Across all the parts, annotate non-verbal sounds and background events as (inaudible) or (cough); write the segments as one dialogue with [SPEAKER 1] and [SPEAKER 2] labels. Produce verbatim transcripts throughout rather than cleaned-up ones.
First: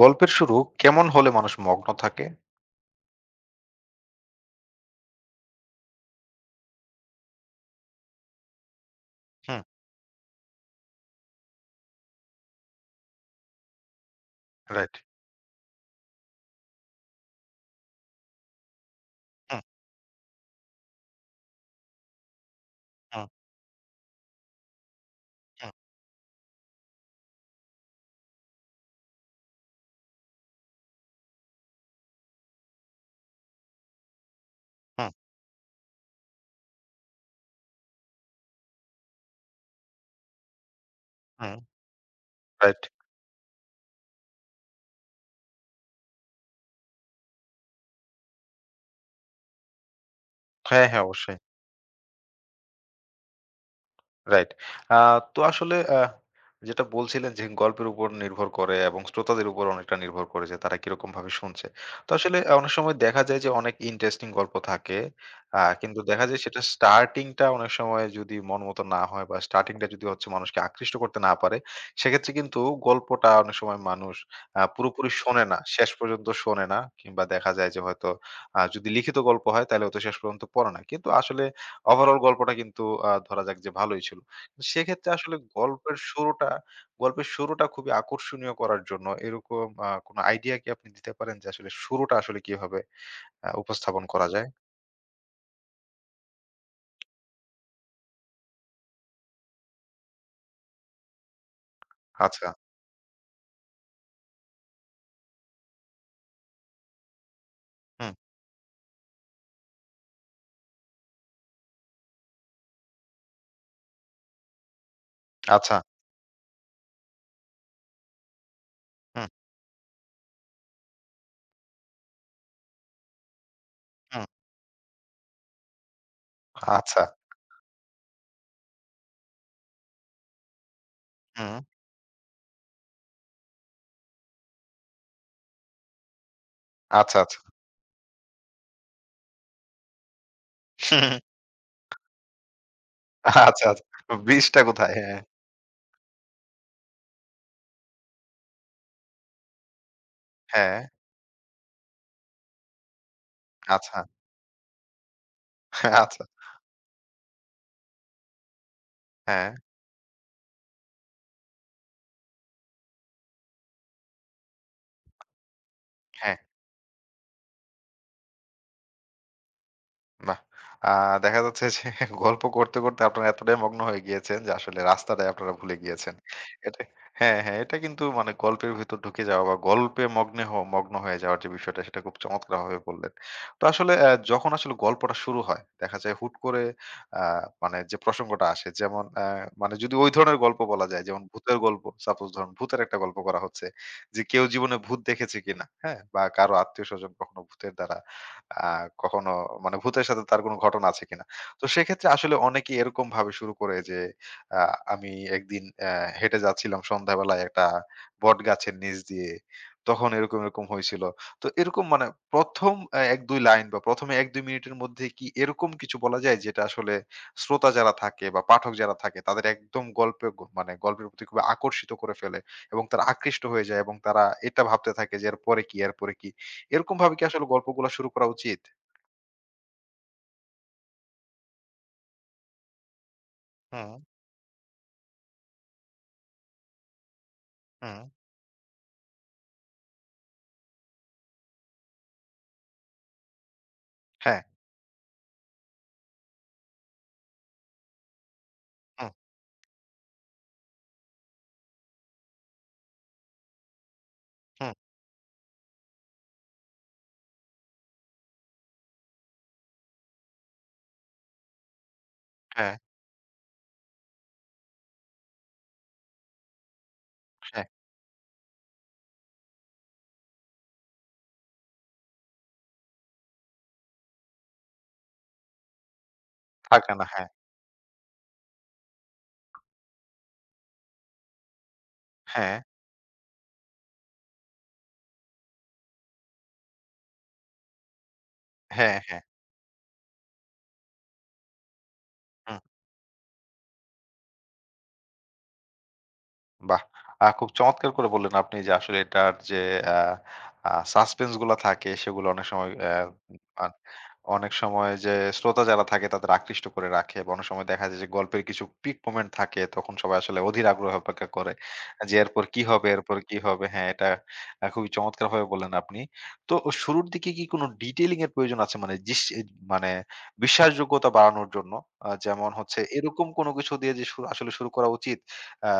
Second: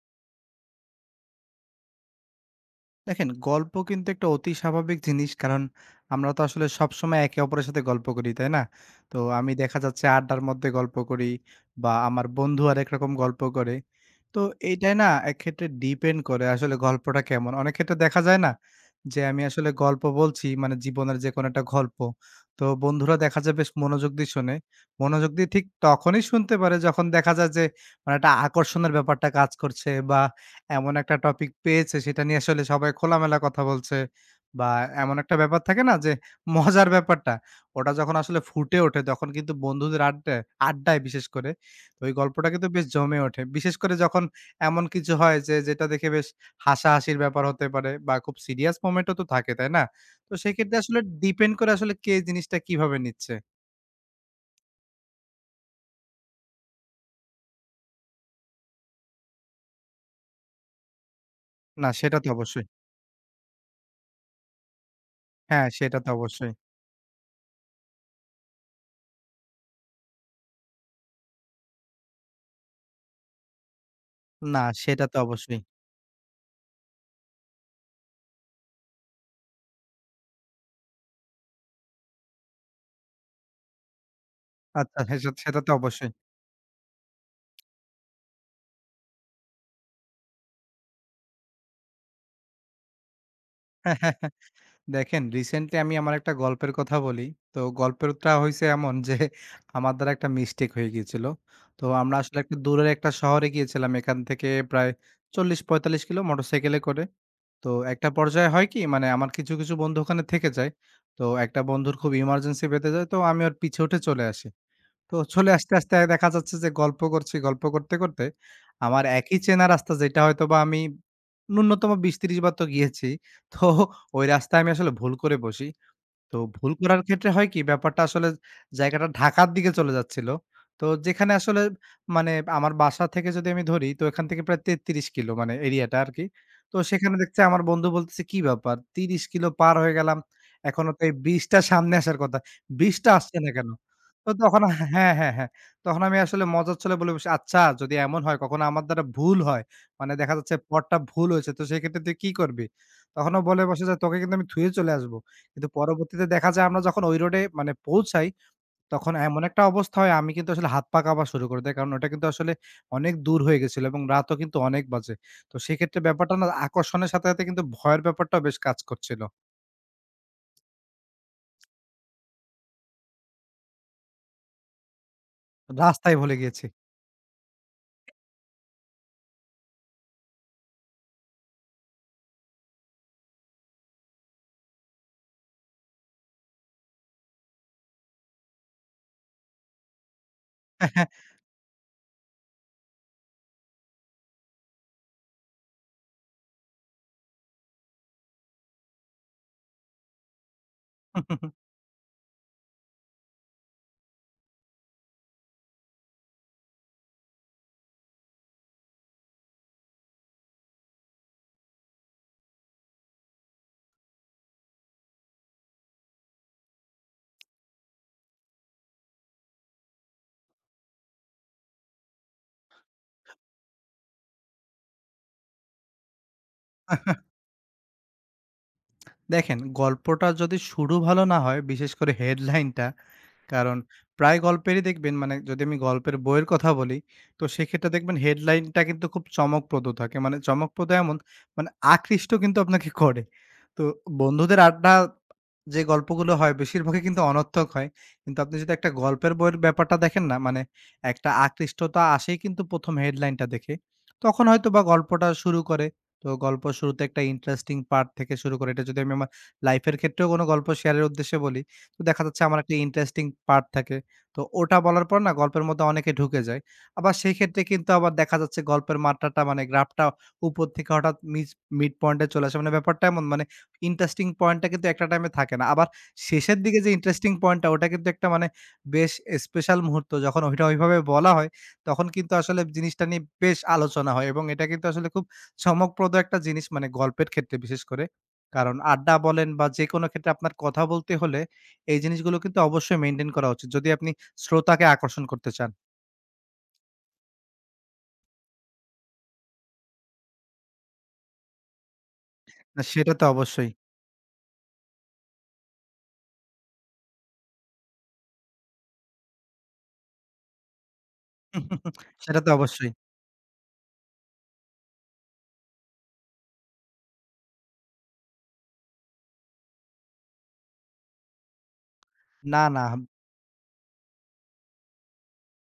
[SPEAKER 1] গল্পের শুরু কেমন হলে মানুষ মগ্ন থাকে?
[SPEAKER 2] দেখেন, গল্প কিন্তু একটা অতি স্বাভাবিক জিনিস। কারণ আমরা তো আসলে সবসময় একে অপরের সাথে গল্প করি, তাই না? তো আমি
[SPEAKER 1] হুম,
[SPEAKER 2] দেখা যাচ্ছে আড্ডার মধ্যে গল্প করি, বা আমার বন্ধু আরেক রকম গল্প করে। তো
[SPEAKER 1] রাইট।
[SPEAKER 2] এইটাই না একক্ষেত্রে ডিপেন্ড করে আসলে গল্পটা কেমন। অনেক ক্ষেত্রে দেখা যায় না যে আমি
[SPEAKER 1] হুম,
[SPEAKER 2] আসলে গল্প বলছি মানে জীবনের যেকোনো একটা গল্প। তো বন্ধুরা
[SPEAKER 1] হুম,
[SPEAKER 2] দেখা যায় বেশ মনোযোগ দিয়ে শোনে। মনোযোগ দিয়ে ঠিক
[SPEAKER 1] হুম,
[SPEAKER 2] তখনই শুনতে পারে যখন দেখা যায় যে মানে একটা আকর্ষণের ব্যাপারটা কাজ করছে, বা এমন একটা টপিক পেয়েছে সেটা নিয়ে আসলে সবাই খোলামেলা কথা বলছে, বা
[SPEAKER 1] হুম,
[SPEAKER 2] এমন একটা ব্যাপার থাকে না যে মজার ব্যাপারটা ওটা যখন আসলে ফুটে ওঠে তখন কিন্তু বন্ধুদের আড্ডায়, আড্ডায় বিশেষ করে
[SPEAKER 1] হুম,
[SPEAKER 2] তো ওই গল্পটা কিন্তু
[SPEAKER 1] রাইট।
[SPEAKER 2] বেশ জমে ওঠে, বিশেষ করে যখন এমন কিছু হয় যে, যেটা দেখে বেশ হাসাহাসির ব্যাপার হতে পারে বা খুব সিরিয়াস মোমেন্টও তো থাকে, তাই না? তো সেক্ষেত্রে
[SPEAKER 1] হ্যাঁ,
[SPEAKER 2] আসলে
[SPEAKER 1] হ্যাঁ, অবশ্যই।
[SPEAKER 2] ডিপেন্ড করে আসলে কে জিনিসটা কিভাবে নিচ্ছে।
[SPEAKER 1] রাইট। আ তো আসলে আ যেটা বলছিলেন যে গল্পের উপর নির্ভর করে এবং শ্রোতাদের উপর অনেকটা নির্ভর করে যে তারা কিরকমভাবে শুনছে।
[SPEAKER 2] না
[SPEAKER 1] তো
[SPEAKER 2] সেটা তো
[SPEAKER 1] আসলে আ
[SPEAKER 2] অবশ্যই।
[SPEAKER 1] অনেক সময় দেখা যায় যে অনেক ইন্টারেস্টিং গল্প থাকে। আ
[SPEAKER 2] হ্যাঁ সেটা
[SPEAKER 1] কিন্তু
[SPEAKER 2] তো
[SPEAKER 1] দেখা যায়
[SPEAKER 2] অবশ্যই।
[SPEAKER 1] সেটা স্টার্টিং টা অনেক সময় যদি মন মতো না হয় বা স্টার্টিং টা যদি হচ্ছে মানুষকে আকৃষ্ট করতে না পারে, সেক্ষেত্রে কিন্তু গল্পটা অনেক সময় মানুষ আ
[SPEAKER 2] না সেটা
[SPEAKER 1] পুরোপুরি
[SPEAKER 2] তো
[SPEAKER 1] শোনে না।
[SPEAKER 2] অবশ্যই।
[SPEAKER 1] শেষ পর্যন্ত শোনে না কিংবা দেখা যায় যে হয়তো আ যদি লিখিত গল্প হয় তাহলে হয়তো শেষ পর্যন্ত পড়ে না। কিন্তু আসলে ওভারঅল গল্পটা কিন্তু আ ধরা যাক যে ভালোই ছিল। কিন্তু
[SPEAKER 2] আচ্ছা,
[SPEAKER 1] সেক্ষেত্রে
[SPEAKER 2] সেটা
[SPEAKER 1] আসলে
[SPEAKER 2] সেটা তো
[SPEAKER 1] গল্পের
[SPEAKER 2] অবশ্যই।
[SPEAKER 1] শুরুটা গল্পের শুরুটা খুবই আকর্ষণীয় করার জন্য এরকম আ কোনো আইডিয়া কি আপনি দিতে পারেন যে আসলে শুরুটা আসলে কিভাবে আ উপস্থাপন করা
[SPEAKER 2] (laughs)
[SPEAKER 1] যায়?
[SPEAKER 2] দেখেন, রিসেন্টলি আমি আমার একটা গল্পের কথা বলি। তো গল্পেরটা হইছে এমন যে আমার দ্বারা একটা মিস্টেক হয়ে গিয়েছিল। তো আমরা আসলে
[SPEAKER 1] আচ্ছা।
[SPEAKER 2] একটু দূরের একটা শহরে গিয়েছিলাম এখান থেকে প্রায় চল্লিশ পঁয়তাল্লিশ কিলো মোটরসাইকেলে করে। তো একটা
[SPEAKER 1] হুম,
[SPEAKER 2] পর্যায়ে হয় কি মানে আমার কিছু, কিছু বন্ধু ওখানে থেকে যায়। তো একটা বন্ধুর খুব ইমার্জেন্সি বেঁধে যায়, তো আমি ওর পিছে উঠে চলে আসি। তো চলে আসতে,
[SPEAKER 1] আচ্ছা।
[SPEAKER 2] আসতে দেখা যাচ্ছে যে গল্প করছি, গল্প করতে, করতে আমার
[SPEAKER 1] হুম,
[SPEAKER 2] একই চেনা রাস্তা যেটা হয়তোবা আমি ন্যূনতম বিশ ত্রিশ বার তো গিয়েছি। তো ওই
[SPEAKER 1] হুম,
[SPEAKER 2] রাস্তায় আমি আসলে ভুল করে বসি। তো ভুল করার
[SPEAKER 1] আচ্ছা।
[SPEAKER 2] ক্ষেত্রে হয় কি ব্যাপারটা আসলে জায়গাটা ঢাকার দিকে চলে যাচ্ছিল। তো যেখানে
[SPEAKER 1] হুম,
[SPEAKER 2] আসলে মানে আমার বাসা থেকে যদি আমি ধরি তো এখান থেকে প্রায় তেত্রিশ কিলো মানে এরিয়াটা আরকি। তো সেখানে
[SPEAKER 1] আচ্ছা, আচ্ছা।
[SPEAKER 2] দেখছে আমার বন্ধু বলতেছে, "কি ব্যাপার, ত্রিশ কিলো পার হয়ে গেলাম। এখনো তো এই
[SPEAKER 1] হুম,
[SPEAKER 2] বিশ টা সামনে আসার কথা। বিশ টা আসছে না
[SPEAKER 1] আচ্ছা,
[SPEAKER 2] কেন?"
[SPEAKER 1] আচ্ছা।
[SPEAKER 2] তো
[SPEAKER 1] বীজটা
[SPEAKER 2] তখন,
[SPEAKER 1] কোথায়?
[SPEAKER 2] হ্যাঁ,
[SPEAKER 1] হ্যাঁ,
[SPEAKER 2] হ্যাঁ, হ্যাঁ। তখন আমি আসলে মজার ছলে বলে বসি, "আচ্ছা যদি এমন হয় কখনো আমার দ্বারা ভুল হয়, মানে দেখা যাচ্ছে
[SPEAKER 1] হ্যাঁ,
[SPEAKER 2] পথটা ভুল হয়েছে, তো সেক্ষেত্রে তুই কি করবি?" তখন ও বলে বসে যে,
[SPEAKER 1] আচ্ছা,
[SPEAKER 2] "তোকে কিন্তু আমি থুয়ে চলে আসব।" কিন্তু
[SPEAKER 1] আচ্ছা,
[SPEAKER 2] পরবর্তীতে দেখা যায় আমরা যখন ওই রোডে মানে পৌঁছাই, তখন এমন
[SPEAKER 1] হ্যাঁ,
[SPEAKER 2] একটা অবস্থা হয় আমি কিন্তু আসলে হাত পা কাঁপা শুরু করে দেই। কারণ ওটা কিন্তু আসলে অনেক দূর হয়ে গেছিল এবং রাতও কিন্তু অনেক বাজে। তো সেক্ষেত্রে ব্যাপারটা
[SPEAKER 1] হ্যাঁ।
[SPEAKER 2] না আকর্ষণের সাথে, সাথে কিন্তু ভয়ের ব্যাপারটাও বেশ কাজ করছিল।
[SPEAKER 1] বাহ! আ দেখা যাচ্ছে যে গল্প করতে, করতে আপনারা এতটাই মগ্ন হয়ে গিয়েছেন যে আসলে রাস্তাটাই আপনারা ভুলে গিয়েছেন।
[SPEAKER 2] রাস্তাই ভুলে গিয়েছি।
[SPEAKER 1] এটা হ্যাঁ, হ্যাঁ, এটা কিন্তু মানে গল্পের ভেতর ঢুকে যাওয়া বা গল্পে মগ্নে হ মগ্ন হয়ে যাওয়ার যে বিষয়টা সেটা খুব চমৎকারভাবে বললেন। তো আসলে অ্যা যখন আসলে গল্পটা শুরু হয়, দেখা যায় হুট করে আ মানে যে প্রসঙ্গটা আসে যেমন অ্যা মানে যদি ওই ধরনের গল্প বলা যায় যেমন ভূতের গল্প, সাপোজ ধরুন ভূতের একটা গল্প করা হচ্ছে যে কেউ জীবনে ভূত দেখেছে কিনা, হ্যাঁ? বা কারো আত্মীয়স্বজন কখনো ভূতের দ্বারা আ কখনো মানে ভূতের সাথে তার কোনো ঘটনা আছে কিনা। তো
[SPEAKER 2] (laughs)
[SPEAKER 1] সেক্ষেত্রে আসলে অনেকেই এরকম ভাবে শুরু করে যে আ আমি একদিন অ্যা হেঁটে যাচ্ছিলাম সন্ধ্যাবেলায় একটা বটগাছের নিচ দিয়ে। তখন এরকম, এরকম হইছিল। তো এরকম মানে ১ম অ্যা এক দুই লাইন বা ১ম এ এক দুই মিনিটের মধ্যে কি এরকম কিছু বলা যায় যেটা আসলে শ্রোতা যারা থাকে বা পাঠক যারা থাকে তাদের একদম গল্পে গ মানে গল্পের প্রতি খুবই আকর্ষিত করে ফেলে এবং তারা আকৃষ্ট হয়ে যায় এবং তারা এটা ভাবতে থাকে যে এরপরে কি, এরপরে কি? এরকমভাবে কি আসলে গল্পগুলা শুরু করা উচিত?
[SPEAKER 2] দেখেন, গল্পটা যদি শুরু ভালো না হয়, বিশেষ করে হেডলাইনটা। কারণ
[SPEAKER 1] হুম,
[SPEAKER 2] প্রায় গল্পেরই দেখবেন মানে যদি আমি গল্পের বইয়ের কথা বলি, তো সেক্ষেত্রে
[SPEAKER 1] হুম,
[SPEAKER 2] দেখবেন হেডলাইনটা কিন্তু খুব চমকপ্রদ থাকে। মানে চমকপ্রদ এমন মানে আকৃষ্ট কিন্তু আপনাকে করে। তো
[SPEAKER 1] হ্যাঁ।
[SPEAKER 2] বন্ধুদের আড্ডা, যে গল্পগুলো হয় বেশিরভাগই কিন্তু অনর্থক হয়। কিন্তু আপনি যদি একটা
[SPEAKER 1] হুম,
[SPEAKER 2] গল্পের বইয়ের ব্যাপারটা দেখেন না, মানে একটা আকৃষ্টতা আসেই কিন্তু প্রথম হেডলাইনটা দেখে। তখন
[SPEAKER 1] হুম,
[SPEAKER 2] হয়তোবা গল্পটা শুরু করে। তো গল্প শুরুতে একটা ইন্টারেস্টিং পার্ট থেকে শুরু করে। এটা যদি আমি আমার লাইফের ক্ষেত্রেও কোনো গল্প শেয়ারের উদ্দেশ্যে বলি, তো দেখা যাচ্ছে আমার
[SPEAKER 1] হ্যাঁ,
[SPEAKER 2] একটা ইন্টারেস্টিং পার্ট থাকে। তো ওটা বলার পর না গল্পের মধ্যে অনেকে ঢুকে যায়। আবার সেই ক্ষেত্রে
[SPEAKER 1] হ্যাঁ,
[SPEAKER 2] কিন্তু আবার দেখা যাচ্ছে গল্পের মাত্রাটা মানে গ্রাফটা উপর থেকে হঠাৎ মিস মিড পয়েন্ট এ চলে আসে। মানে ব্যাপারটা এমন মানে ইন্টারেস্টিং পয়েন্টটা কিন্তু একটা টাইমে থাকে না। আবার শেষের দিকে যে
[SPEAKER 1] থাকে না। হ্যাঁ,
[SPEAKER 2] ইন্টারেস্টিং পয়েন্টটা ওটা কিন্তু একটা মানে বেশ স্পেশাল মুহূর্ত। যখন ওইটা ওইভাবে বলা হয় তখন কিন্তু
[SPEAKER 1] হ্যাঁ,
[SPEAKER 2] আসলে জিনিসটা নিয়ে বেশ আলোচনা হয় এবং এটা কিন্তু আসলে খুব চমকপ্রদ একটা জিনিস, মানে গল্পের ক্ষেত্রে বিশেষ করে। কারণ
[SPEAKER 1] হ্যাঁ,
[SPEAKER 2] আড্ডা
[SPEAKER 1] হ্যাঁ।
[SPEAKER 2] বলেন বা যেকোনো ক্ষেত্রে আপনার কথা বলতে হলে এই জিনিসগুলো
[SPEAKER 1] হুম।
[SPEAKER 2] কিন্তু অবশ্যই মেইনটেইন করা উচিত, যদি আপনি শ্রোতাকে আকর্ষণ করতে চান।
[SPEAKER 1] বাহ! আ খুব চমৎকার করে বললেন আপনি যে আসলে এটার যে আ আ সাসপেন্স গুলা থাকে সেগুলো অনেক সময়
[SPEAKER 2] না
[SPEAKER 1] অ্যা
[SPEAKER 2] সেটা তো
[SPEAKER 1] আন
[SPEAKER 2] অবশ্যই।
[SPEAKER 1] অনেক সময় যে শ্রোতা যারা থাকে তাদের আকৃষ্ট করে রাখে এবং অনেক সময় দেখা যায় যে গল্পের কিছু পিক মোমেন্ট থাকে তখন সবাই আসলে অধীর আগ্রহে অপেক্ষা করে।
[SPEAKER 2] (laughs)
[SPEAKER 1] যে
[SPEAKER 2] সেটা
[SPEAKER 1] এরপর
[SPEAKER 2] তো
[SPEAKER 1] কি হবে,
[SPEAKER 2] অবশ্যই।
[SPEAKER 1] এরপর কি হবে? হ্যাঁ, এটা আ খুবই চমৎকারভাবে বললেন আপনি। তো শুরুর দিকে কি কোনো ডিটেইলিং এর প্রয়োজন আছে? মানে জিস এ মানে বিশ্বাসযোগ্যতা বাড়ানোর জন্য আ যেমন
[SPEAKER 2] না,
[SPEAKER 1] হচ্ছে
[SPEAKER 2] না।
[SPEAKER 1] এরকম কোনো কিছু দিয়ে যে শু আসলে শুরু করা উচিত আ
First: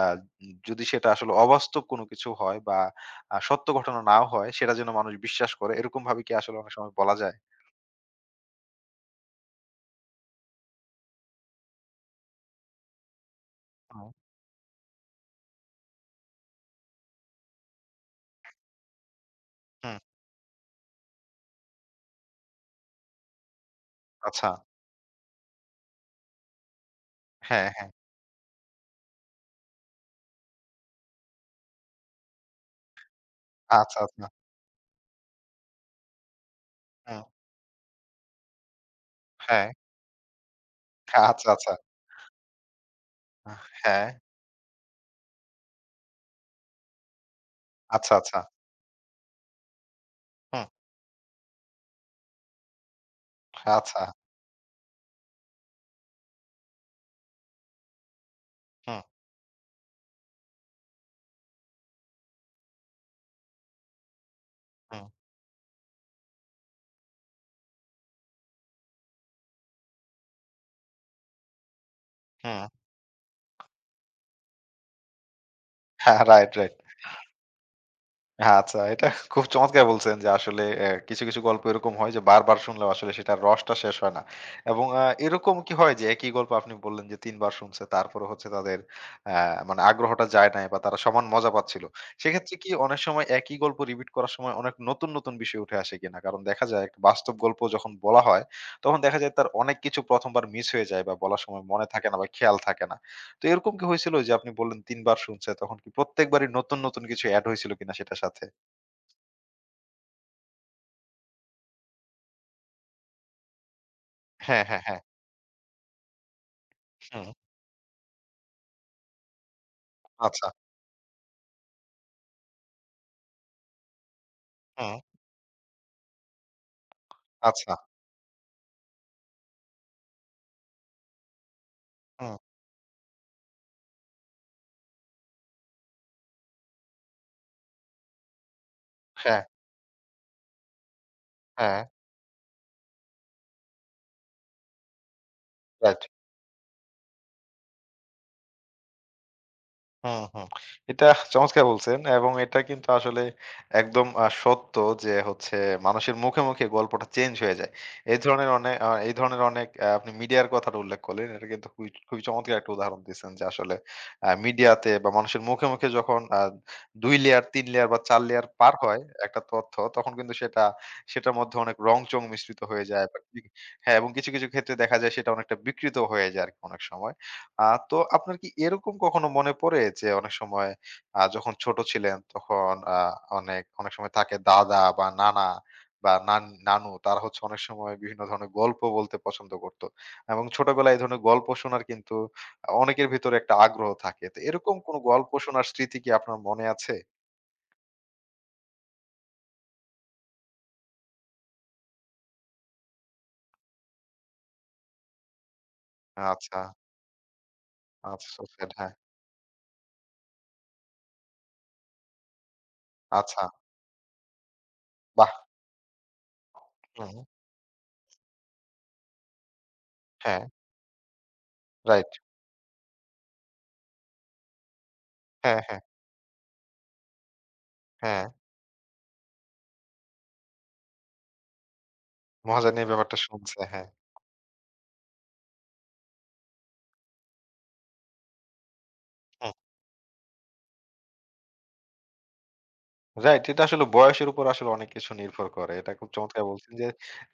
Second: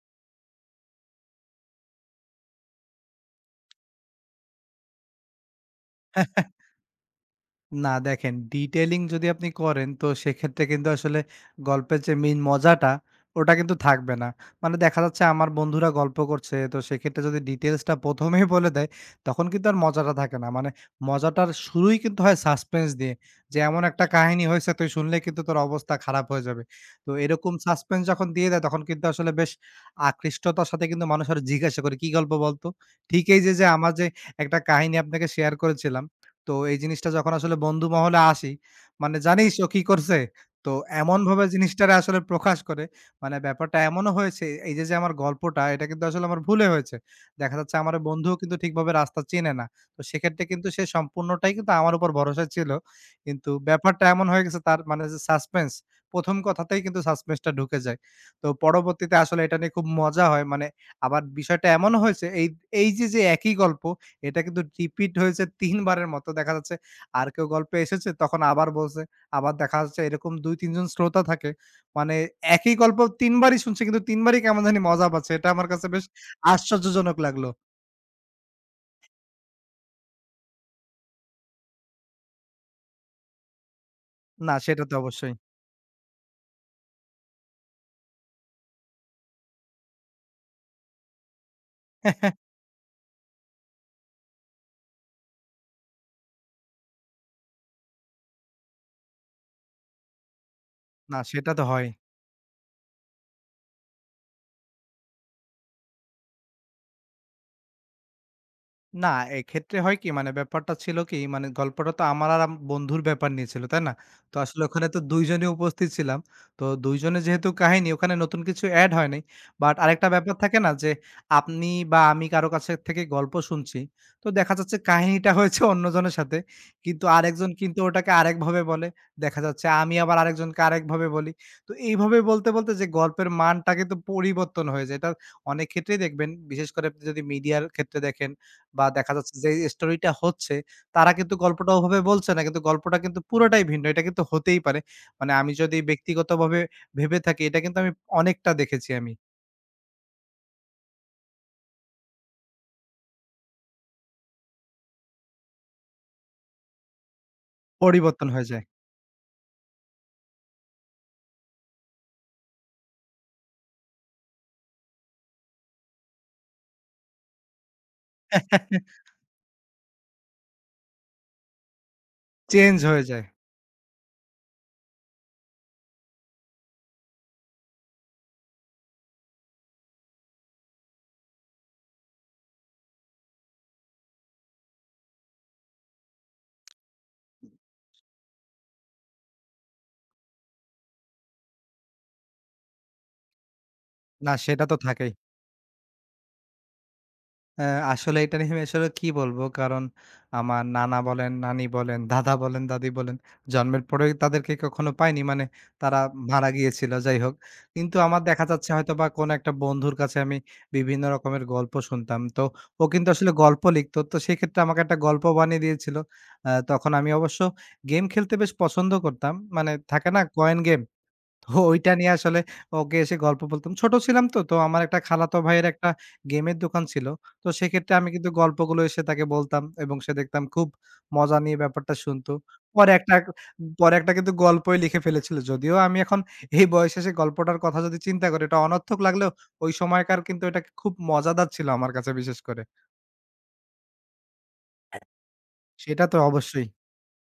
[SPEAKER 1] যদি সেটা আসলে অবাস্তব কোনো কিছু হয় বা আ সত্য ঘটনা নাও হয় সেটা যেন মানুষ বিশ্বাস করে এরকম ভাবে কি আসলে অনেক সময় বলা যায়?
[SPEAKER 2] না দেখেন, ডিটেইলিং যদি আপনি করেন তো সেক্ষেত্রে কিন্তু আসলে গল্পের যে মেইন মজাটা, ওটা কিন্তু
[SPEAKER 1] হুম,
[SPEAKER 2] থাকবে না। মানে দেখা যাচ্ছে আমার বন্ধুরা গল্প করছে তো সেক্ষেত্রে যদি ডিটেইলসটা প্রথম এই (laughs) বলে দেয় তখন কিন্তু আর
[SPEAKER 1] হুম,
[SPEAKER 2] মজাটা থাকে না। মানে মজাটার শুরুই কিন্তু হয় সাসপেন্স দিয়ে। যে এমন একটা কাহিনী
[SPEAKER 1] আচ্ছা।
[SPEAKER 2] হয়েছে তুই শুনলে কিন্তু তোর অবস্থা খারাপ হয়ে যাবে। তো এরকম
[SPEAKER 1] হ্যাঁ, হ্যাঁ।
[SPEAKER 2] সাসপেন্স যখন দিয়ে দেয় তখন কিন্তু আসলে বেশ আকৃষ্টতার সাথে কিন্তু মানুষ আরো জিজ্ঞাসা করে, "কি গল্প বলতো?" ঠিক এই যে, যে আমার
[SPEAKER 1] আচ্ছা,
[SPEAKER 2] যে
[SPEAKER 1] আচ্ছা।
[SPEAKER 2] একটা কাহিনী আপনাকে শেয়ার করেছিলাম, তো এই জিনিসটা
[SPEAKER 1] হুম,
[SPEAKER 2] যখন আসলে বন্ধু মহলে আসি, মানে জানিস ও
[SPEAKER 1] হ্যাঁ।
[SPEAKER 2] কি করছে? তো এমনভাবে
[SPEAKER 1] আচ্ছা, আচ্ছা।
[SPEAKER 2] জিনিসটারে আসলে প্রকাশ করে, মানে ব্যাপারটা
[SPEAKER 1] হ্যাঁ,
[SPEAKER 2] এমনও হয়েছে এই যে, যে আমার গল্পটা এটা কিন্তু আসলে আমার ভুলে হয়েছে। দেখা যাচ্ছে আমার ওই
[SPEAKER 1] আচ্ছা,
[SPEAKER 2] বন্ধুও
[SPEAKER 1] আচ্ছা।
[SPEAKER 2] কিন্তু ঠিকভাবে রাস্তা চেনে না। তো সেক্ষেত্রে
[SPEAKER 1] হুম,
[SPEAKER 2] কিন্তু সে সম্পূর্ণটাই কিন্তু আমার উপর ভরসা ছিল। কিন্তু
[SPEAKER 1] আচ্ছা।
[SPEAKER 2] ব্যাপারটা এমন হয়ে গেছে তার মানে যে সাসপেন্স, প্রথম কথাতেই কিন্তু সাসপেন্সটা ঢুকে যায়। তো
[SPEAKER 1] হুম,
[SPEAKER 2] পরবর্তীতে আসলে এটা নিয়ে খুব মজা হয়। মানে আবার বিষয়টা এমনও হয়েছে এই, এই যে, যে একই গল্প এটা কিন্তু
[SPEAKER 1] হুম,
[SPEAKER 2] রিপিট হয়েছে তিন বারের মতো দেখা যাচ্ছে। আর কেউ গল্পে এসেছে তখন আবার বলছে। আবার দেখা যাচ্ছে এরকম দুই তিন জন শ্রোতা থাকে। মানে
[SPEAKER 1] হুম।
[SPEAKER 2] একই
[SPEAKER 1] (laughs)
[SPEAKER 2] গল্প তিন বারই শুনছে কিন্তু তিন বারই কেমন জানি মজা পাচ্ছে। এটা আমার কাছে বেশ
[SPEAKER 1] হ্যাঁ, রাইট, রাইট।
[SPEAKER 2] আশ্চর্যজনক লাগলো।
[SPEAKER 1] আচ্ছা, এটা খুব চমৎকার বলছেন যে আসলে অ্যা কিছু, কিছু গল্প এরকম হয় যে বারবার শুনলেও আসলে সেটার রসটা শেষ হয় না।
[SPEAKER 2] না সেটা
[SPEAKER 1] এবং
[SPEAKER 2] তো
[SPEAKER 1] আ
[SPEAKER 2] অবশ্যই।
[SPEAKER 1] এরকম কি হয় যে একই গল্প আপনি বললেন যে তিন বার শুনছে তারপরে হচ্ছে তাদের অ্যা মানে আগ্রহটা যায় নাই বা তারা সমান মজা পাচ্ছিল। সেক্ষেত্রে
[SPEAKER 2] (laughs)
[SPEAKER 1] কি অনেক সময় একই গল্প রিপিট করার সময় অনেক নতুন, নতুন বিষয় উঠে আসে কিনা? কারণ দেখা যায় একটা বাস্তব গল্প যখন বলা হয় তখন দেখা যায় তার অনেক কিছু ১ম বার মিস হয়ে যায় বা
[SPEAKER 2] না
[SPEAKER 1] বলার
[SPEAKER 2] সেটা
[SPEAKER 1] সময়
[SPEAKER 2] তো
[SPEAKER 1] মনে
[SPEAKER 2] হয়।
[SPEAKER 1] থাকে না বা খেয়াল থাকে না। তো এরকম কি হয়েছিল যে আপনি বললেন তিন বার শুনছে, তখন কি প্রত্যেকবারই নতুন, নতুন কিছু এড হয়েছিল কিনা সেটার সাথে?
[SPEAKER 2] না, এক্ষেত্রে হয় কি মানে ব্যাপারটা ছিল কি মানে গল্পটা তো আমার আর আম বন্ধুর ব্যাপার নিয়ে ছিল, তাই না? তো
[SPEAKER 1] হ্যাঁ,
[SPEAKER 2] আসলে
[SPEAKER 1] হ্যাঁ,
[SPEAKER 2] ওখানে তো
[SPEAKER 1] হ্যাঁ।
[SPEAKER 2] দুই জনই উপস্থিত ছিলাম। তো দুই জনের
[SPEAKER 1] হুম,
[SPEAKER 2] যেহেতু কাহিনী, ওখানে নতুন কিছু এড হয় নাই। বাট আরেকটা ব্যাপার
[SPEAKER 1] আচ্ছা।
[SPEAKER 2] থাকে না যে আপনি বা আমি কারো কাছে থেকে গল্প শুনছি। তো দেখা যাচ্ছে
[SPEAKER 1] হুম,
[SPEAKER 2] কাহিনীটা হয়েছে অন্যজনের সাথে। কিন্তু আরেকজন
[SPEAKER 1] আচ্ছা।
[SPEAKER 2] কিন্তু ওটাকে আরেকভাবে বলে। দেখা যাচ্ছে আমি আবার আরেকজনকে আরেকভাবে বলি। তো এইভাবে
[SPEAKER 1] হুম,
[SPEAKER 2] বলতে, বলতে যে গল্পের মানটা কিন্তু পরিবর্তন হয়ে যায়। এটা অনেক ক্ষেত্রেই দেখবেন বিশেষ করে আপনি যদি মিডিয়ার ক্ষেত্রে দেখেন, বা দেখা যাচ্ছে
[SPEAKER 1] হ্যাঁ,
[SPEAKER 2] যে স্টোরিটা হচ্ছে, তারা কিন্তু গল্পটা
[SPEAKER 1] হ্যাঁ,
[SPEAKER 2] ওভাবে বলছে না। কিন্তু গল্পটা কিন্তু পুরোটাই ভিন্ন। এটা কিন্তু হতেই পারে। মানে আমি যদি
[SPEAKER 1] রাইট।
[SPEAKER 2] ব্যক্তিগতভাবে ভেবে থাকি, এটা কিন্তু আমি অনেকটা দেখেছি আমি।
[SPEAKER 1] হুম, হুম। এটা চমৎকার বলছেন এবং এটা কিন্তু আসলে একদম আ সত্য যে হচ্ছে মানুষের মুখে, মুখে গল্পটা চেঞ্জ হয়ে যায়। এই
[SPEAKER 2] পরিবর্তন হয়ে
[SPEAKER 1] ধরনের
[SPEAKER 2] যায়।
[SPEAKER 1] অনেক আ এই ধরনের অনেক আ আপনি মিডিয়ার কথাটা উল্লেখ করলেন। এটা কিন্তু খুবই, খুবই চমৎকার একটা উদাহরণ দিয়েছেন যে আসলে আ মিডিয়াতে বা মানুষের মুখে, মুখে যখন আ দুই লেয়ার, তিন লেয়ার বা চার লেয়ার পার হয়
[SPEAKER 2] (laughs)
[SPEAKER 1] একটা তথ্য তখন কিন্তু সেটা সেটার মধ্যে অনেক রং-চং মিশ্রিত
[SPEAKER 2] চেঞ্জ
[SPEAKER 1] হয়ে
[SPEAKER 2] হয়ে
[SPEAKER 1] যায়। বা
[SPEAKER 2] যায়।
[SPEAKER 1] কি- হ্যাঁ, এবং কিছু, কিছু ক্ষেত্রে দেখা যায় সেটা অনেকটা বিকৃত হয়ে যায় আরকি অনেক সময়। আ তো আপনার কি এরকম কখনো মনে পড়ে যে অনেক সময় আ যখন ছোট ছিলেন তখন আ অনেক অনেক সময় থাকে দাদা বা নানা বা নান নানু তারা হচ্ছে অনেক সময় বিভিন্ন ধরনের গল্প বলতে পছন্দ করত। এবং ছোটবেলায় এই ধরনের গল্প শোনার কিন্তু আ অনেকের ভিতরে একটা আগ্রহ থাকে।
[SPEAKER 2] না
[SPEAKER 1] তো
[SPEAKER 2] সেটা
[SPEAKER 1] এরকম
[SPEAKER 2] তো
[SPEAKER 1] কোনো
[SPEAKER 2] থাকেই।
[SPEAKER 1] গল্প শোনার স্মৃতি কি আপনার মনে আছে?
[SPEAKER 2] হ্যাঁ, আসলে এটা নিয়ে আমি আসলে কি বলবো? কারণ আমার নানা বলেন, নানি বলেন, দাদা বলেন, দাদি বলেন, জন্মের পরে তাদেরকে কখনো পাইনি। মানে তারা মারা
[SPEAKER 1] আচ্ছা,
[SPEAKER 2] গিয়েছিল, যাই হোক। কিন্তু আমার
[SPEAKER 1] আচ্ছা সো
[SPEAKER 2] দেখা
[SPEAKER 1] স্যাড
[SPEAKER 2] যাচ্ছে
[SPEAKER 1] হ্যাঁ।
[SPEAKER 2] হয়তোবা কোনো একটা বন্ধুর কাছে আমি বিভিন্ন রকমের গল্প শুনতাম। তো ও কিন্তু আসলে
[SPEAKER 1] আচ্ছা,
[SPEAKER 2] গল্প লিখতো। তো সেক্ষেত্রে আমাকে একটা গল্প
[SPEAKER 1] বাহ!
[SPEAKER 2] বানিয়ে দিয়েছিল। আ তখন আমি
[SPEAKER 1] হুম,
[SPEAKER 2] অবশ্য গেম খেলতে বেশ পছন্দ করতাম। মানে থাকে না?
[SPEAKER 1] হ্যাঁ,
[SPEAKER 2] কয়েন গেম? ওইটা
[SPEAKER 1] রাইট।
[SPEAKER 2] নিয়ে আসলে ওকে এসে গল্প বলতাম। ছোট ছিলাম তো, তো আমার একটা খালাতো
[SPEAKER 1] হ্যাঁ,
[SPEAKER 2] ভাইয়ের
[SPEAKER 1] হ্যাঁ,
[SPEAKER 2] একটা গেমের দোকান ছিল। তো সেক্ষেত্রে আমি
[SPEAKER 1] হ্যাঁ।
[SPEAKER 2] কিন্তু গল্পগুলো এসে তাকে বলতাম এবং সে দেখতাম খুব মজা নিয়ে ব্যাপারটা শুনতো।
[SPEAKER 1] মজা নিয়ে
[SPEAKER 2] পরে একটা
[SPEAKER 1] ব্যাপারটা শুনছে, হ্যাঁ।
[SPEAKER 2] পরে একটা কিন্তু গল্পই লিখে ফেলেছিল। যদিও আমি এখন এই বয়সে এসে গল্পটার কথা যদি চিন্তা করি এটা অনর্থক লাগলেও,
[SPEAKER 1] হুম।
[SPEAKER 2] ওই সময়কার কিন্তু এটা খুব মজাদার ছিল আমার কাছে বিশেষ করে।
[SPEAKER 1] রাইট। এটা আসলে বয়সের উপর আসলে অনেক কিছু নির্ভর করে। এটা
[SPEAKER 2] সেটা
[SPEAKER 1] খুব
[SPEAKER 2] তো
[SPEAKER 1] চমৎকার
[SPEAKER 2] অবশ্যই।
[SPEAKER 1] বলছেন যে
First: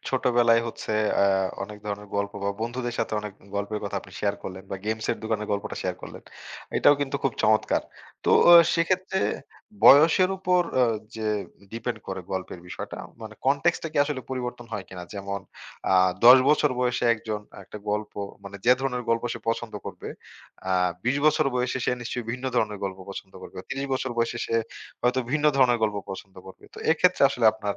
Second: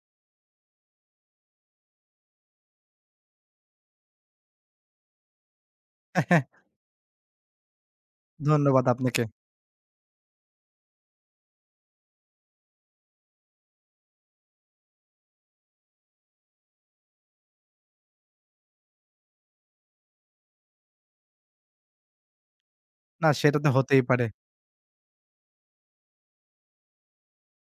[SPEAKER 1] ছোটবেলায় হচ্ছে আ অনেক ধরনের গল্প বা বন্ধুদের সাথে অনেক গল্পের কথা আপনি শেয়ার করলেন বা গেমস এর দোকানের গল্পটা শেয়ার করলেন।
[SPEAKER 2] (laughs)
[SPEAKER 1] এটাও কিন্তু খুব চমৎকার। তো অ
[SPEAKER 2] ধন্যবাদ
[SPEAKER 1] সেক্ষেত্রে
[SPEAKER 2] আপনাকে।
[SPEAKER 1] বয়সের উপর আ যে ডিপেন্ড করে গল্পের বিষয়টা মানে কনটেক্সট টা কি আসলে পরিবর্তন হয় কিনা? যেমন আ দশ বছর বয়সে একজন একটা গল্প মানে যে ধরনের গল্প সে পছন্দ করবে, আ বিশ বছর বয়সে সে নিশ্চয়ই ভিন্ন ধরনের গল্প
[SPEAKER 2] না
[SPEAKER 1] পছন্দ করবে।
[SPEAKER 2] সেটা তো
[SPEAKER 1] ত্রিশ
[SPEAKER 2] হতেই
[SPEAKER 1] বছর
[SPEAKER 2] পারে।
[SPEAKER 1] বয়সে সে হয়তো ভিন্ন ধরনের গল্প পছন্দ করবে। তো এক্ষেত্রে আসলে আপনার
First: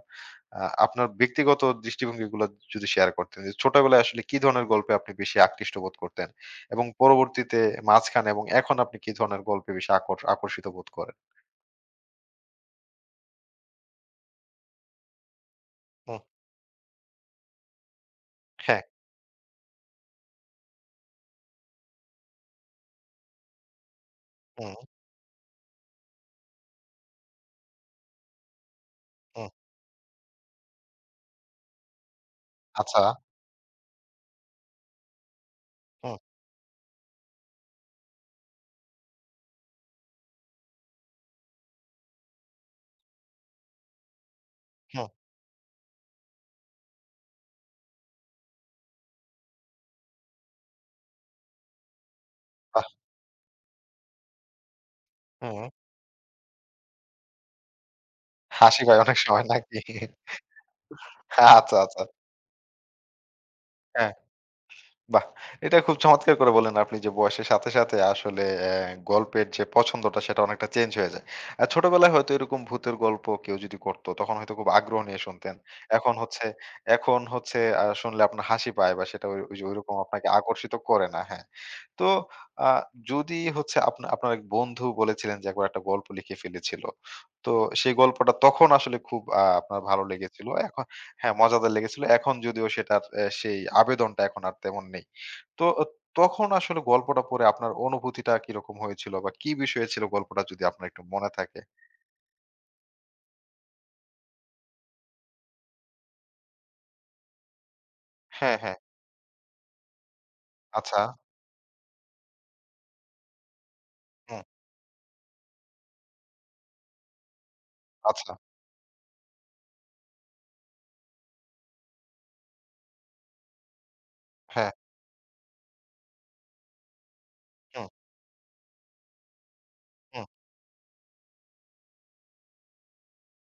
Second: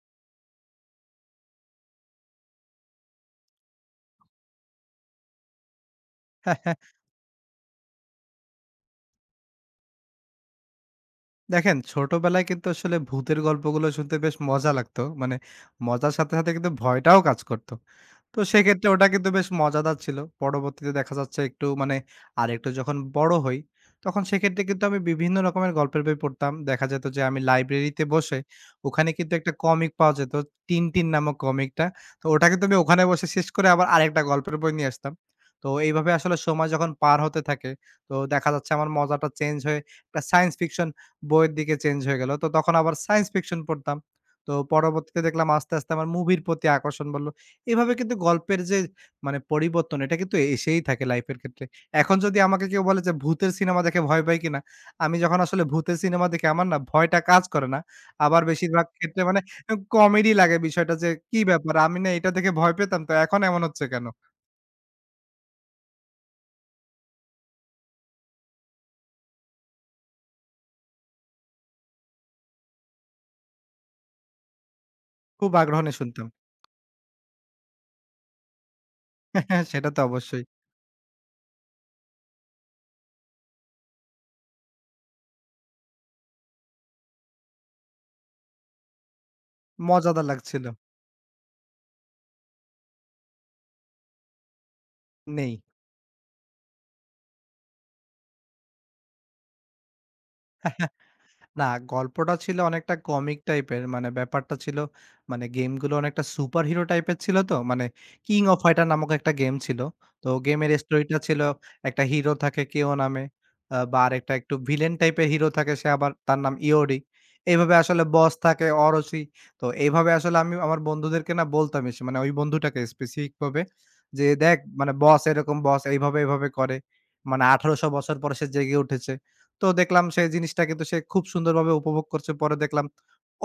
[SPEAKER 1] আ আপনার ব্যক্তিগত দৃষ্টিভঙ্গিগুলো যদি শেয়ার করতেন যে ছোটবেলায় আসলে কি ধরনের গল্পে আপনি বেশি আকৃষ্ট বোধ করতেন? এবং
[SPEAKER 2] (laughs)
[SPEAKER 1] পরবর্তীতে মাঝখানে এবং এখন আপনি কি ধরনের গল্পে বেশি আকর আকর্ষিত বোধ করেন?
[SPEAKER 2] দেখেন, ছোটবেলায় কিন্তু আসলে ভূতের গল্পগুলো শুনতে বেশ মজা লাগতো। মানে মজার
[SPEAKER 1] হুম,
[SPEAKER 2] সাথে, সাথে কিন্তু ভয়টাও কাজ করত। তো
[SPEAKER 1] হ্যাঁ,
[SPEAKER 2] সেক্ষেত্রে ওটা কিন্তু বেশ মজাদার ছিল। পরবর্তীতে দেখা যাচ্ছে একটু মানে আরেকটু যখন বড় হই, তখন সেক্ষেত্রে
[SPEAKER 1] হুম,
[SPEAKER 2] কিন্তু আমি বিভিন্ন রকমের গল্পের বই পড়তাম। দেখা যেত যে আমি লাইব্রেরিতে বসে ওখানে কিন্তু
[SPEAKER 1] হুম,
[SPEAKER 2] একটা কমিক পাওয়া যেত। 'টিনটিন' নামক কমিকটা। তো ওটা কিন্তু আমি
[SPEAKER 1] আচ্ছা,
[SPEAKER 2] ওখানে বসে শেষ করে আবার আরেকটা গল্পের বই নিয়ে আসতাম। তো এইভাবে
[SPEAKER 1] হুম,
[SPEAKER 2] আসলে সময় যখন পার হতে থাকে, তো দেখা যাচ্ছে আমার মজাটা চেঞ্জ হয়ে একটা সায়েন্স ফিকশন বইয়ের দিকে চেঞ্জ হয়ে গেল। তো তখন আবার সায়েন্স ফিকশন পড়তাম। তো
[SPEAKER 1] হুম,
[SPEAKER 2] পরবর্তীতে দেখলাম আস্তে, আস্তে আমার মুভির প্রতি আকর্ষণ বাড়ল। এভাবে কিন্তু গল্পের যে মানে পরিবর্তন, এটা কিন্তু এসেই থাকে লাইফের ক্ষেত্রে। এখন যদি আমাকে কেউ
[SPEAKER 1] বাহ!
[SPEAKER 2] বলে যে ভূতের সিনেমা দেখে ভয় পাই কিনা? আমি যখন
[SPEAKER 1] হুম,
[SPEAKER 2] আসলে ভূতের সিনেমা দেখি আমার না ভয়টা কাজ করে না। আবার
[SPEAKER 1] হাসি
[SPEAKER 2] বেশিরভাগ
[SPEAKER 1] পায় অনেক
[SPEAKER 2] ক্ষেত্রে মানে
[SPEAKER 1] সময়
[SPEAKER 2] এ
[SPEAKER 1] নাকি?
[SPEAKER 2] কমেডি লাগে বিষয়টা, যে কি
[SPEAKER 1] আচ্ছা,
[SPEAKER 2] ব্যাপার? আমি
[SPEAKER 1] আচ্ছা।
[SPEAKER 2] না এটা দেখে ভয় পেতাম, তো এখন এমন হচ্ছে কেন?
[SPEAKER 1] হ্যাঁ। বাহ! এটা খুব চমৎকার করে বললেন আপনি যে বয়সের সাথে, সাথে আসলে অ্যা গল্পের যে পছন্দটা সেটা অনেকটা চেঞ্জ হয়ে যায়। আর ছোটবেলায় হয়তো এরকম ভূতের গল্প কেউ যদি করত তখন হয়তো খুব আগ্রহ নিয়ে
[SPEAKER 2] খুব
[SPEAKER 1] শুনতেন।
[SPEAKER 2] আগ্রহ নিয়ে
[SPEAKER 1] এখন
[SPEAKER 2] শুনতাম।
[SPEAKER 1] হচ্ছে এখন হচ্ছে আ শুনলে আপনার হাসি পায় বা সেটা ওই ওইযে
[SPEAKER 2] (laughs) সেটা
[SPEAKER 1] ওইরকম
[SPEAKER 2] তো
[SPEAKER 1] আপনাকে
[SPEAKER 2] অবশ্যই।
[SPEAKER 1] আকর্ষিত করে না। হ্যাঁ। তো আ যদি হচ্ছে আপনা আপনার এক বন্ধু বলেছিলেন যে একবার একটা গল্প লিখে ফেলেছিল। তো সেই গল্পটা তখন আসলে খুব আ আপনার ভালো
[SPEAKER 2] মজাদার
[SPEAKER 1] লেগেছিল।
[SPEAKER 2] লাগছিল।
[SPEAKER 1] এখন হ্যাঁ, মজাদার লেগেছিল। এখন যদিও সেটার এ সেই আবেদনটা এখন আর তেমন নেই।
[SPEAKER 2] নেই।
[SPEAKER 1] তো অ তখন আসলে গল্পটা পড়ে আপনার অনুভূতিটা কিরকম হয়েছিল বা কি বিষয়ে ছিল গল্পটা যদি আপনার একটু মনে থাকে?
[SPEAKER 2] না, গল্পটা ছিল অনেকটা কমিক টাইপের। মানে ব্যাপারটা ছিল মানে গেমগুলো অনেকটা সুপারহিরো টাইপের ছিল তো। মানে 'কিং
[SPEAKER 1] হ্যাঁ,
[SPEAKER 2] অফ
[SPEAKER 1] হ্যাঁ।
[SPEAKER 2] ফাইটার' নামক একটা গেম ছিল। তো গেমের
[SPEAKER 1] আচ্ছা।
[SPEAKER 2] স্টোরিটা ছিল, একটা হিরো থাকে কেও নামে, আ বা আরেকটা
[SPEAKER 1] হুম,
[SPEAKER 2] একটু ভিলেন টাইপের হিরো থাকে, সে আবার তার নাম ইয়োরি। এইভাবে আসলে
[SPEAKER 1] আচ্ছা।
[SPEAKER 2] বস থাকে অরোচি। তো এইভাবে আসলে আমি আমার বন্ধুদেরকে না বলতাম এসে, মানে ওই বন্ধুটাকে স্পেসিফিক ভাবে, যে, "দেখ
[SPEAKER 1] হ্যাঁ,
[SPEAKER 2] মানে বস এরকম, বস এইভাবে, এইভাবে করে। মানে
[SPEAKER 1] হুম,
[SPEAKER 2] আঠারোশো বছর পর সে জেগে উঠেছে।" তো দেখলাম
[SPEAKER 1] হুম,
[SPEAKER 2] সেই জিনিসটা কিন্তু সে খুব সুন্দরভাবে উপভোগ করছে। পরে দেখলাম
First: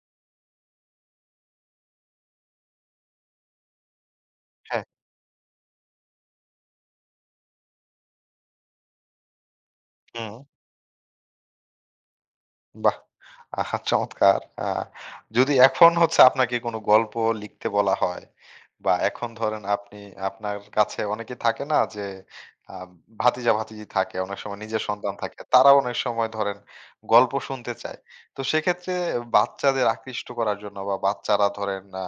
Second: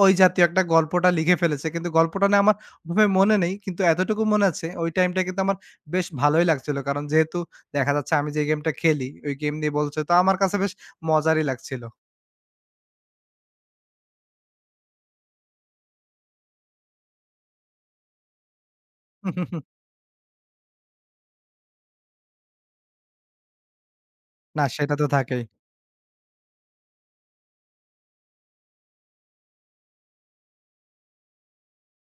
[SPEAKER 2] ওই জাতীয় একটা গল্পটা লিখে ফেলেছে। কিন্তু গল্পটা না আমার ওভাবে মনে নেই। কিন্তু এতটুকু মনে আছে
[SPEAKER 1] হ্যাঁ,
[SPEAKER 2] ওই টাইমটা কিন্তু আমার বেশ ভালোই লাগছিল। কারণ যেহেতু দেখা যাচ্ছে আমি যে গেমটা খেলি, ওই গেম নিয়ে বলছে তো
[SPEAKER 1] হুম।
[SPEAKER 2] আমার কাছে বেশ মজারই লাগছিল।
[SPEAKER 1] বাহ! আহা চমৎকার! আ যদি এখন হচ্ছে আপনাকে কোনো গল্প লিখতে বলা হয় বা এখন ধরেন
[SPEAKER 2] (laughs)
[SPEAKER 1] আপনি আপনার কাছে অনেকে থাকে না যে আ ভাতিজা-ভাতিজি থাকে, অনেক সময়
[SPEAKER 2] না
[SPEAKER 1] নিজের
[SPEAKER 2] সেটা তো
[SPEAKER 1] সন্তান থাকে।
[SPEAKER 2] থাকেই।
[SPEAKER 1] তারা অনেক সময় ধরেন গল্প শুনতে চায়। তো সেক্ষেত্রে বাচ্চাদের আকৃষ্ট করার জন্য বা বাচ্চারা ধরেন আ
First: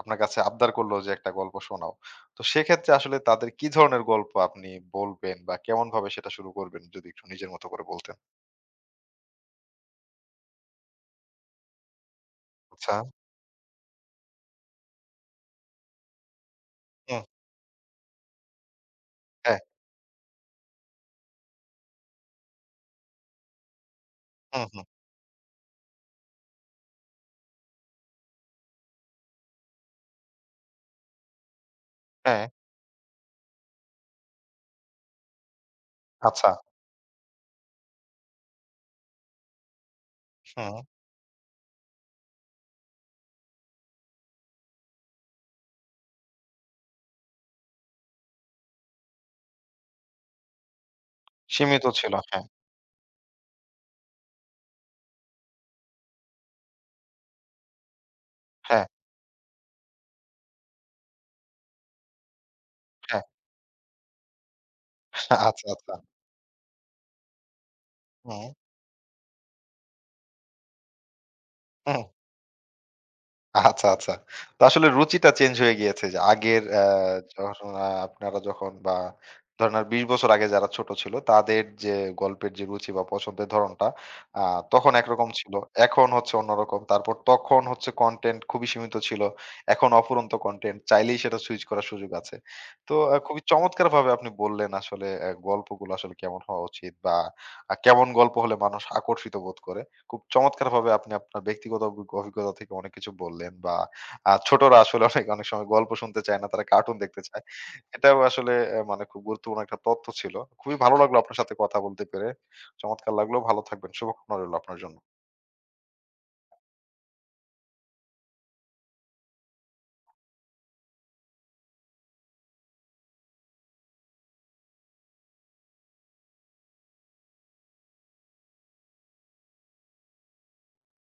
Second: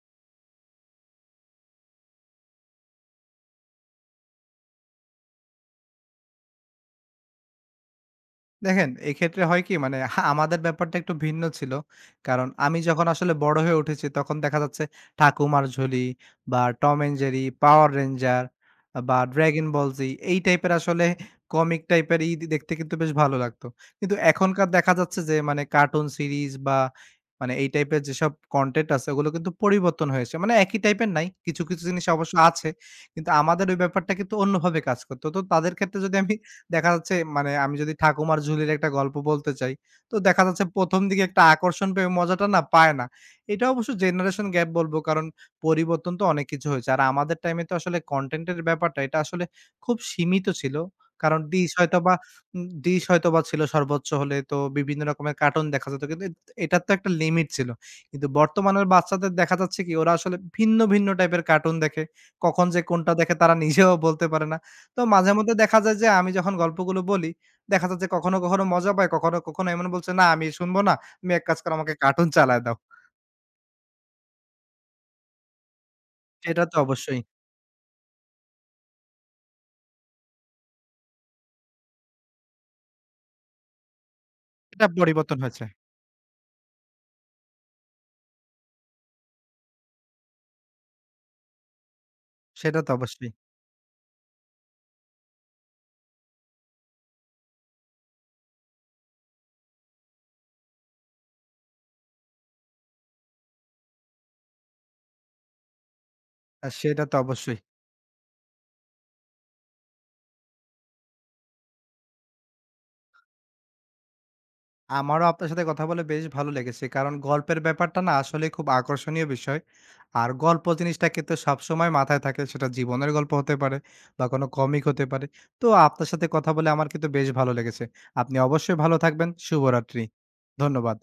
[SPEAKER 1] আপনার কাছে আবদার করলো যে একটা গল্প শোনাও। তো সেক্ষেত্রে আসলে তাদের কি ধরনের গল্প আপনি বলবেন বা কেমনভাবে সেটা শুরু করবেন? যদি একটু নিজের মতো করে বলতেন।
[SPEAKER 2] দেখেন, এক্ষেত্রে হয় কি মানে হা আমাদের ব্যাপারটা একটু ভিন্ন ছিল। কারণ আমি
[SPEAKER 1] আচ্ছা।
[SPEAKER 2] যখন আসলে বড় হয়ে উঠেছি তখন দেখা যাচ্ছে ঠাকুমার ঝুলি বা Tom and
[SPEAKER 1] hmm.
[SPEAKER 2] Jerry, Power Ranger বা
[SPEAKER 1] হ্যাঁ।
[SPEAKER 2] ড্রাগন বল জি এই টাইপের আসলে কমিক টাইপের ই দেখতে কিন্তু বেশ ভালো লাগতো। কিন্তু
[SPEAKER 1] হুম,
[SPEAKER 2] এখনকার
[SPEAKER 1] হুম।
[SPEAKER 2] দেখা যাচ্ছে যে মানে কার্টুন সিরিজ বা মানে এই টাইপের যেসব কনটেন্ট আছে ওগুলো কিন্তু পরিবর্তন হয়েছে। মানে একই টাইপের নাই। কিছু, কিছু জিনিস অবশ্য
[SPEAKER 1] হ্যাঁ।
[SPEAKER 2] আছে। কিন্তু আমাদের ওই ব্যাপারটা কিন্তু অন্যভাবে কাজ করত। তো তাদের ক্ষেত্রে যদি আমি,
[SPEAKER 1] আচ্ছা।
[SPEAKER 2] দেখা যাচ্ছে মানে আমি যদি ঠাকুমার ঝুলির একটা গল্প বলতে চাই, তো দেখা যাচ্ছে
[SPEAKER 1] হুম।
[SPEAKER 2] প্রথম দিকে একটা আকর্ষণ পেয়ে মজাটা না পায় না। এটা অবশ্য জেনারেশন গ্যাপ বলব, কারণ পরিবর্তন তো অনেক কিছু হয়েছে। আর আমাদের টাইমে তো আসলে কনটেন্ট এর ব্যাপারটা এটা আসলে খুব সীমিত ছিল। কারণ ডিশ
[SPEAKER 1] সীমিত ছিল।
[SPEAKER 2] হয়তোবা
[SPEAKER 1] হ্যাঁ,
[SPEAKER 2] উম ডিশ হয়তোবা ছিল সর্বোচ্চ হলে, তো বিভিন্ন রকমের কার্টুন দেখা যেত। কিন্তু এ এটার তো একটা লিমিট ছিল। কিন্তু
[SPEAKER 1] হ্যাঁ,
[SPEAKER 2] বর্তমানের বাচ্চাদের দেখা যাচ্ছে কি, ওরা আসলে ভিন্ন, ভিন্ন টাইপের কার্টুন দেখে। কখন যে কোনটা
[SPEAKER 1] হ্যাঁ।
[SPEAKER 2] দেখে তারা নিজেও বলতে পারে না। তো মাঝে
[SPEAKER 1] আচ্ছা,
[SPEAKER 2] মধ্যে দেখা
[SPEAKER 1] আচ্ছা।
[SPEAKER 2] যায় যে আমি যখন গল্পগুলো বলি, দেখা যাচ্ছে কখনো,
[SPEAKER 1] হুম।
[SPEAKER 2] কখনো মজা পায়, কখনো, কখনো এমন বলছে, "না আমি শুনবো না। তুমি এক কাজ করো, আমাকে
[SPEAKER 1] হুম
[SPEAKER 2] কার্টুন চালায় দাও।"
[SPEAKER 1] আচ্ছা, আচ্ছা। তো আসলে রুচিটা চেঞ্জ হয়ে গিয়েছে যে আগের
[SPEAKER 2] সেটা তো
[SPEAKER 1] আ
[SPEAKER 2] অবশ্যই।
[SPEAKER 1] যখন আ আপনারা যখন বা ধরেন আর বিশ বছর আগে যারা ছোট ছিল তাদের যে গল্পের যে রুচি বা পছন্দের ধরনটা আ
[SPEAKER 2] এটা
[SPEAKER 1] তখন একরকম
[SPEAKER 2] পরিবর্তন
[SPEAKER 1] ছিল।
[SPEAKER 2] হয়েছে।
[SPEAKER 1] এখন হচ্ছে অন্যরকম। তারপর তখন হচ্ছে কনটেন্ট খুবই সীমিত ছিল। এখন অফুরন্ত কনটেন্ট। চাইলেই সেটা সুইচ করার সুযোগ আছে।
[SPEAKER 2] সেটা তো
[SPEAKER 1] তো আ
[SPEAKER 2] অবশ্যই।
[SPEAKER 1] খুবই চমৎকারভাবে আপনি বললেন আসলে অ্যা গল্পগুলো আসলে কেমন হওয়া উচিত বা আ কেমন গল্প হলে মানুষ আকর্ষিত বোধ করে। খুব চমৎকারভাবে আপনি আপনার ব্যক্তিগত অভি- অভিজ্ঞতা থেকে অনেক কিছু বললেন বা আহ, ছোটরা আসলে অনেক অনেক সময় গল্প শুনতে চায় না, তারা
[SPEAKER 2] আ
[SPEAKER 1] কার্টুন
[SPEAKER 2] সেটা তো
[SPEAKER 1] দেখতে চায়।
[SPEAKER 2] অবশ্যই।
[SPEAKER 1] এটাও আসলে আহ, মানে খুব গুরুত্বপূর্ণ একটা তথ্য ছিল। খুবই ভালো লাগলো আপনার সাথে কথা বলতে পেরে। চমৎকার লাগলো। ভালো থাকবেন। শুভকামনা রইল আপনার জন্য।
[SPEAKER 2] আমারও আপনার সাথে কথা বলে বেশ ভালো লেগেছে। কারণ গল্পের ব্যাপারটা না আসলেই খুব আকর্ষণীয় বিষয়। আর গল্প জিনিসটা কিন্তু সবসময় মাথায় থাকে। সেটা জীবনের গল্প হতে পারে, বা কোনো কমিক হতে পারে। তো আপনার সাথে কথা বলে আমার কিন্তু বেশ ভালো লেগেছে। আপনি অবশ্যই ভালো থাকবেন। শুভরাত্রি। ধন্যবাদ।